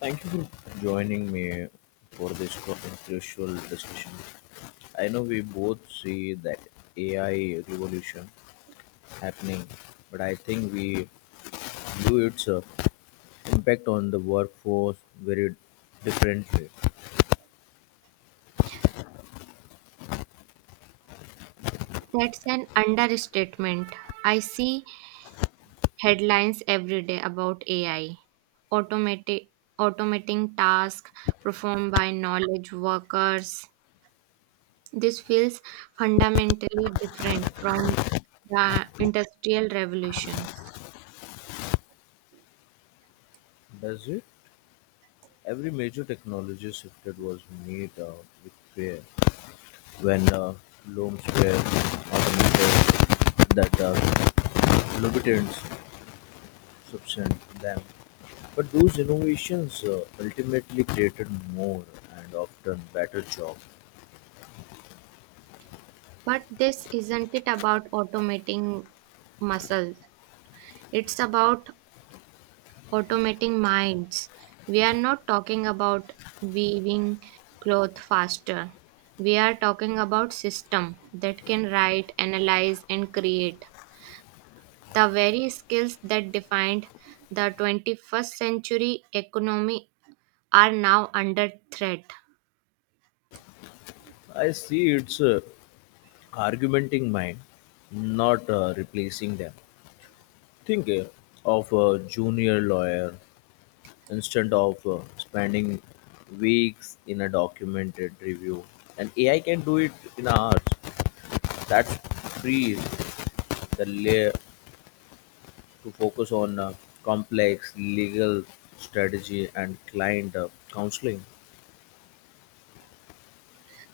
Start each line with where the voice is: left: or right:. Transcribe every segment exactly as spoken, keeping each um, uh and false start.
left: Thank you for joining me for this co- crucial discussion. I know we both see that A I revolution happening, but I think we view its uh, impact on the workforce very differently.
right: That's an understatement. I see headlines every day about A I, automati- automating tasks performed by knowledge workers. This feels fundamentally different from the Industrial Revolution.
left: Does it? Every major technology shifted was made uh, with fear when uh, looms were automated that uh, lubricants substance them. But those innovations uh, ultimately created more and often better jobs.
right: But this isn't it about automating muscles. It's about automating minds. We are not talking about weaving cloth faster. We are talking about system that can write, analyze and create the very skills that defined the twenty-first century economy are now under threat.
left: I see it's uh, argumenting mind, not uh, replacing them. Think uh, of a junior lawyer instead of uh, spending weeks in a documented review. And A I can do it in hours. That frees the layer to focus on uh, complex legal strategy and client uh, counseling.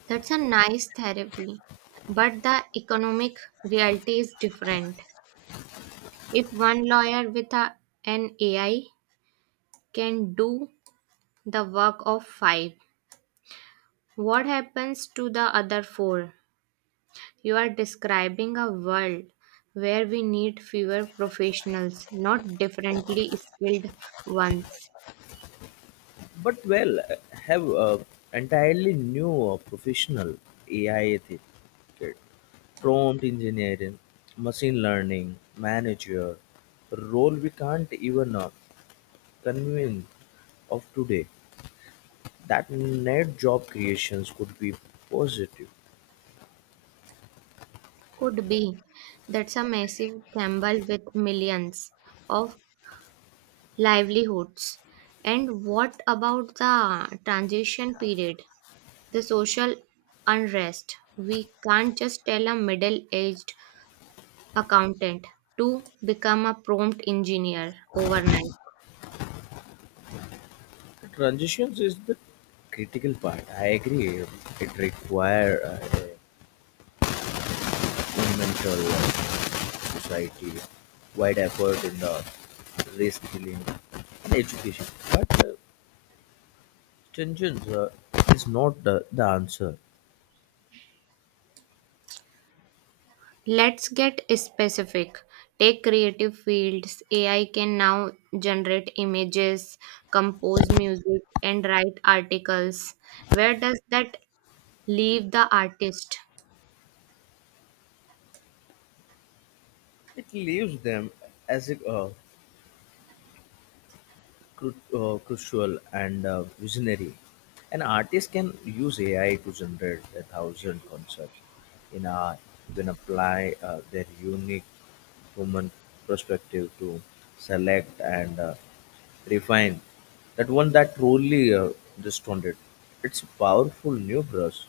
right: That's a nice therapy, but the economic reality is different. If one lawyer with a, an A I can do the work of five, what happens to the other four? You are describing a world where we need fewer professionals, not differently skilled ones.
left: But well uh, have uh, entirely new uh, professional ai ethic kit, prompt engineering machine learning manager role. We can't even uh, convince of today that net job creations could be positive.
right: Could be. That's a massive gamble with millions of livelihoods. And what about the transition period? The social unrest. We can't just tell a middle aged accountant to become a prompt engineer overnight.
left: The transitions is the critical part, I agree. It require uh, a mental society-wide effort in the race reskilling and education. But uh, stringence uh, is not the, the answer.
right: Let's get specific. Take creative fields. A I can now generate images, compose music, and write articles. Where does that leave the artist?
left: It leaves them as a uh, cru- uh, crucial and uh, visionary. An artist can use A I to generate a thousand concepts in a, then apply uh, their unique human perspective to select and uh, refine. That one that truly uh, distorted. It's a powerful new brush.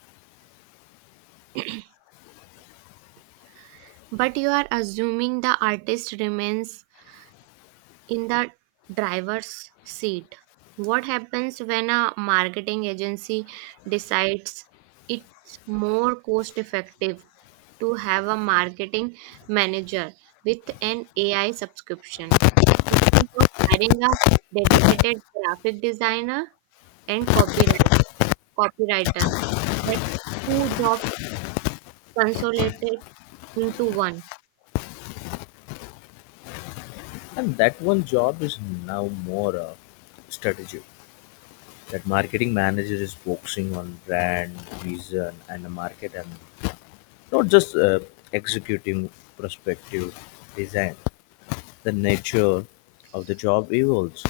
right: But you are assuming the artist remains in the driver's seat. What happens when a marketing agency decides it's more cost effective to have a marketing manager with an A I subscription instead of hiring a dedicated graphic designer and copyright copywriter? That's two jobs consolidated into one.
left: And that one job is now more uh, strategic. That marketing manager is focusing on brand, vision, and the market, and not just uh, executing prospective design. The nature of the job evolves.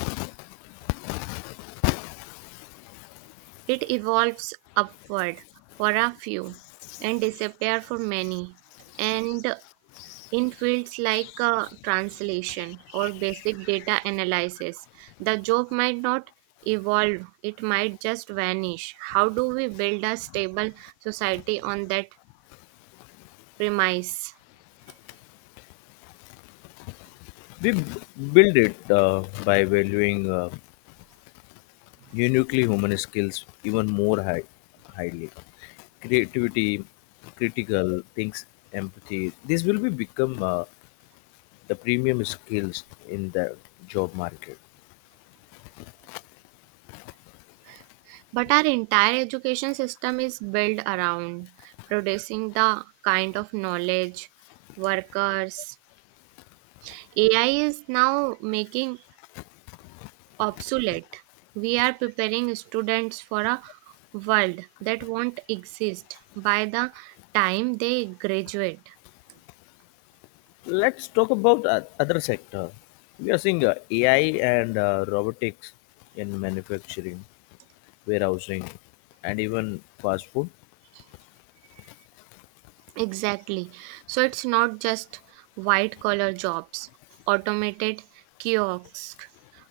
right: It evolves upward for a few and disappears for many, and in fields like uh, translation or basic data analysis, the job might not evolve, it might just vanish. How do we build a stable society on that premise?
left: We b- Build it uh, by valuing uh, uniquely human skills even more high, highly. Creativity, critical thinks, empathy. This will be become uh, the premium skills in the job market.
right: But our entire education system is built around producing the kind of knowledge, workers, A I is now making obsolete. We are preparing students for a world that won't exist by the time they graduate.
left: Let's talk about uh, other sector. We are seeing uh, A I and uh, robotics in manufacturing, warehousing, and even fast food.
right: Exactly. So it's not just white collar jobs, automated kiosks,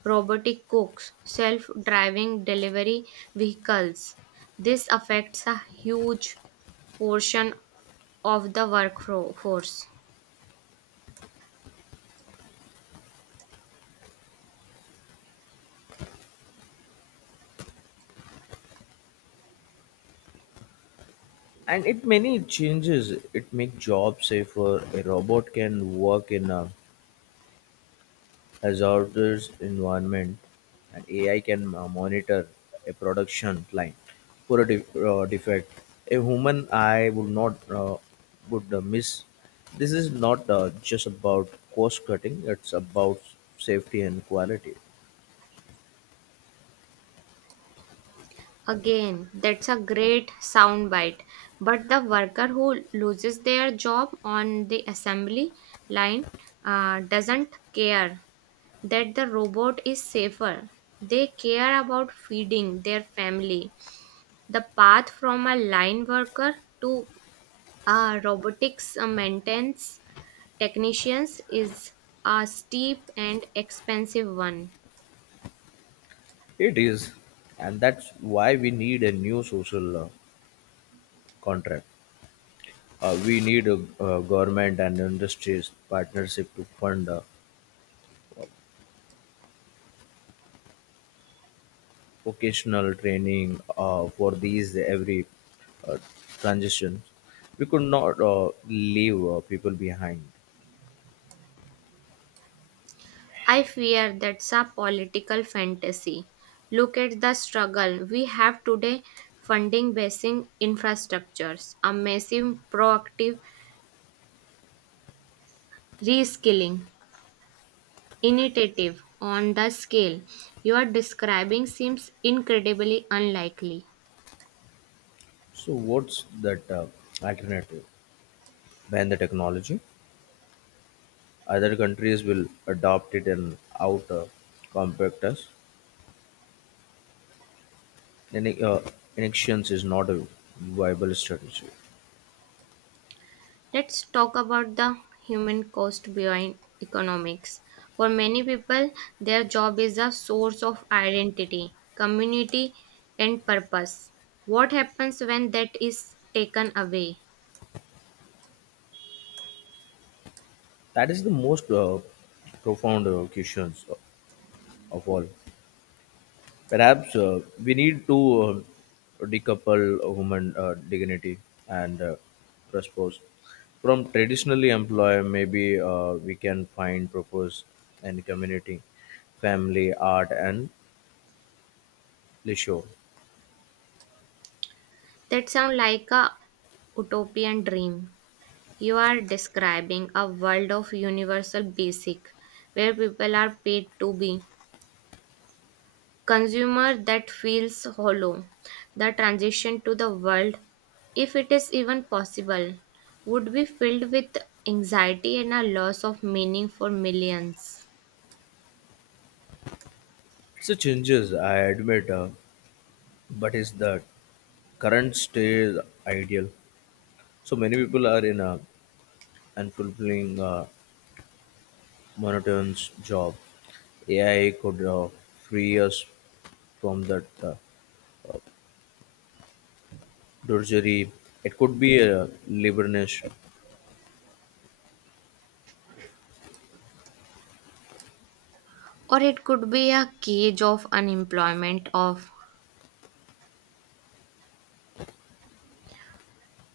right: robotic cooks, self driving delivery vehicles. This affects a huge portion of the workforce.
left: And it many changes. It make jobs safer. A robot can work in uh, hazardous environment, and A I can uh, monitor a production line for a def- uh, defect. A human eye would not uh, would uh, miss. This is not uh, just about cost cutting; it's about safety and quality.
right: Again, that's a great soundbite. But the worker who loses their job on the assembly line uh, doesn't care that the robot is safer. They care about feeding their family. The path from a line worker to a robotics uh, maintenance technicians is a steep and expensive one.
left: It is, and that's why we need a new social uh, contract. Uh, we need a, uh government and industries partnership to fund uh, vocational training uh, for these every uh, transition. We could not uh, leave uh, people behind.
right: I fear that's a political fantasy. Look at the struggle we have today funding basic infrastructures, a massive proactive reskilling initiative on the scale you are describing seems incredibly unlikely.
left: So, what's that uh, alternative? Ban the technology. Other countries will adopt it and out uh, compact us. Then, uh, inactions is not a viable strategy.
right: Let's talk about the human cost behind economics. For many people, their job is a source of identity, community, and purpose. What happens when that is taken away?
left: That is the most uh, profound uh, questions of all. Perhaps uh, we need to uh, decouple human uh, dignity and uh, purpose from traditionally employ. Maybe uh, we can find purpose in community, family, art, and leisure.
right: That sounds like a utopian dream. You are describing a world of universal basic where people are paid to be consumer that feels hollow. The transition to the world, if it is even possible, would be filled with anxiety and a loss of meaning for millions.
left: It's a changes, I admit, uh, but is the current state ideal? So many people are in a unfulfilling, uh, monotonous job. A I could uh, free us from that. Uh, drudgery. It could be a liberation,
right: Or it could be a cage of unemployment, of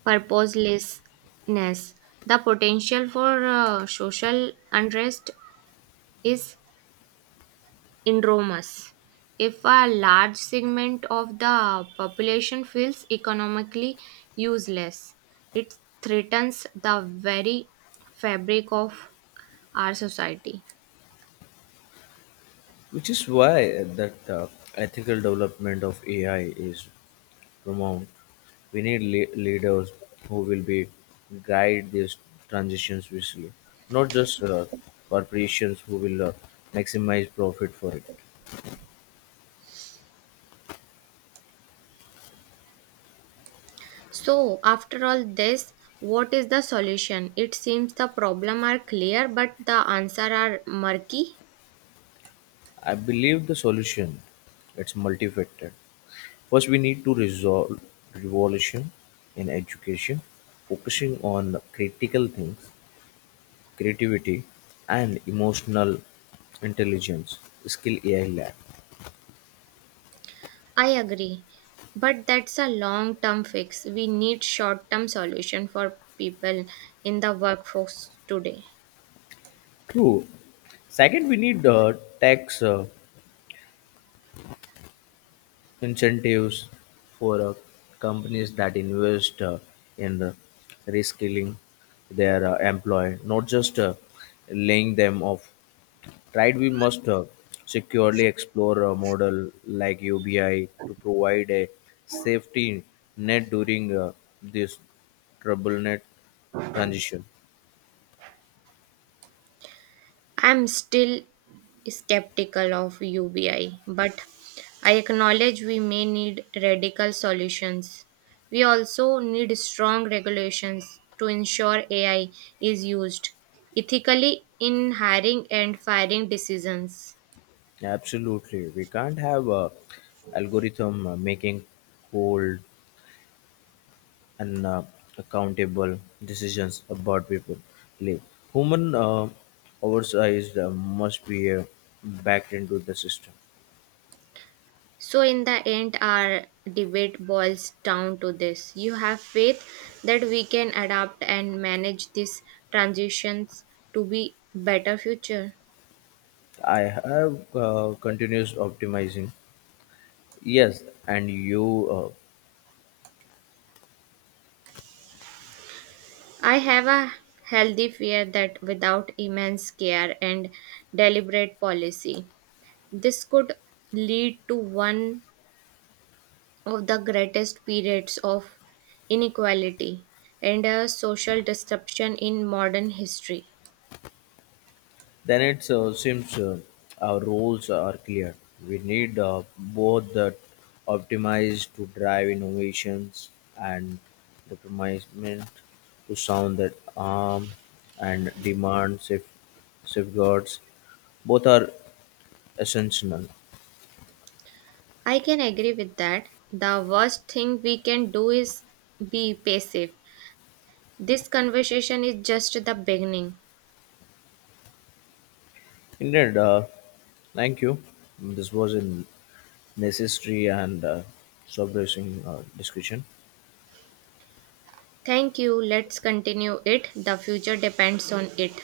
right: purposelessness. The potential for uh, social unrest is enormous. If a large segment of the population feels economically useless, it threatens the very fabric of our society.
left: which is why that uh, ethical development of A I is paramount. We need le- leaders who will be guide these transitions wisely, not just uh, corporations who will uh, maximize profit for it.
right: So, after all this, what is the solution? It seems the problem are clear, but the answer are murky.
left: I believe the solution it's multifaceted. First, we need to resolve revolution in education, focusing on critical things creativity, and emotional intelligence skill A I lab.
right: I agree, but that's a long-term fix. We need short-term solution for people in the workforce today.
left: True. Second, we need uh, tax uh, incentives for uh, companies that invest uh, in uh, reskilling their uh, employee, not just uh, laying them off. Right, we must uh, securely explore a model like U B I to provide a safety net during uh, this troubled net transition.
right: I'm still skeptical of U B I, but I acknowledge we may need radical solutions. We also need strong regulations to ensure A I is used ethically in hiring and firing decisions.
left: Absolutely. We can't have a algorithm uh, making cold and uh, accountable decisions about people live. Human uh, oversight uh, must be uh, backed into the system.
right: So, in the end, our debate boils down to this. You have faith that we can adapt and manage these transitions to be better future.
left: I have uh, continuous optimizing. Yes, and you uh,
right: I have a healthy fear that without immense care and deliberate policy, this could lead to one of the greatest periods of inequality and a social disruption in modern history.
left: then it uh, seems uh, our roles are clear. We need uh, both the optimized to drive innovations and the premisement to sound that arm and demand safe, safeguards. Both are essential.
right: I can agree with that. The worst thing we can do is be passive. This conversation is just the beginning.
left: Indeed, uh, thank you. This was a necessary and uh, subversing uh, discussion.
right: Thank you. Let's continue it. The future depends on it.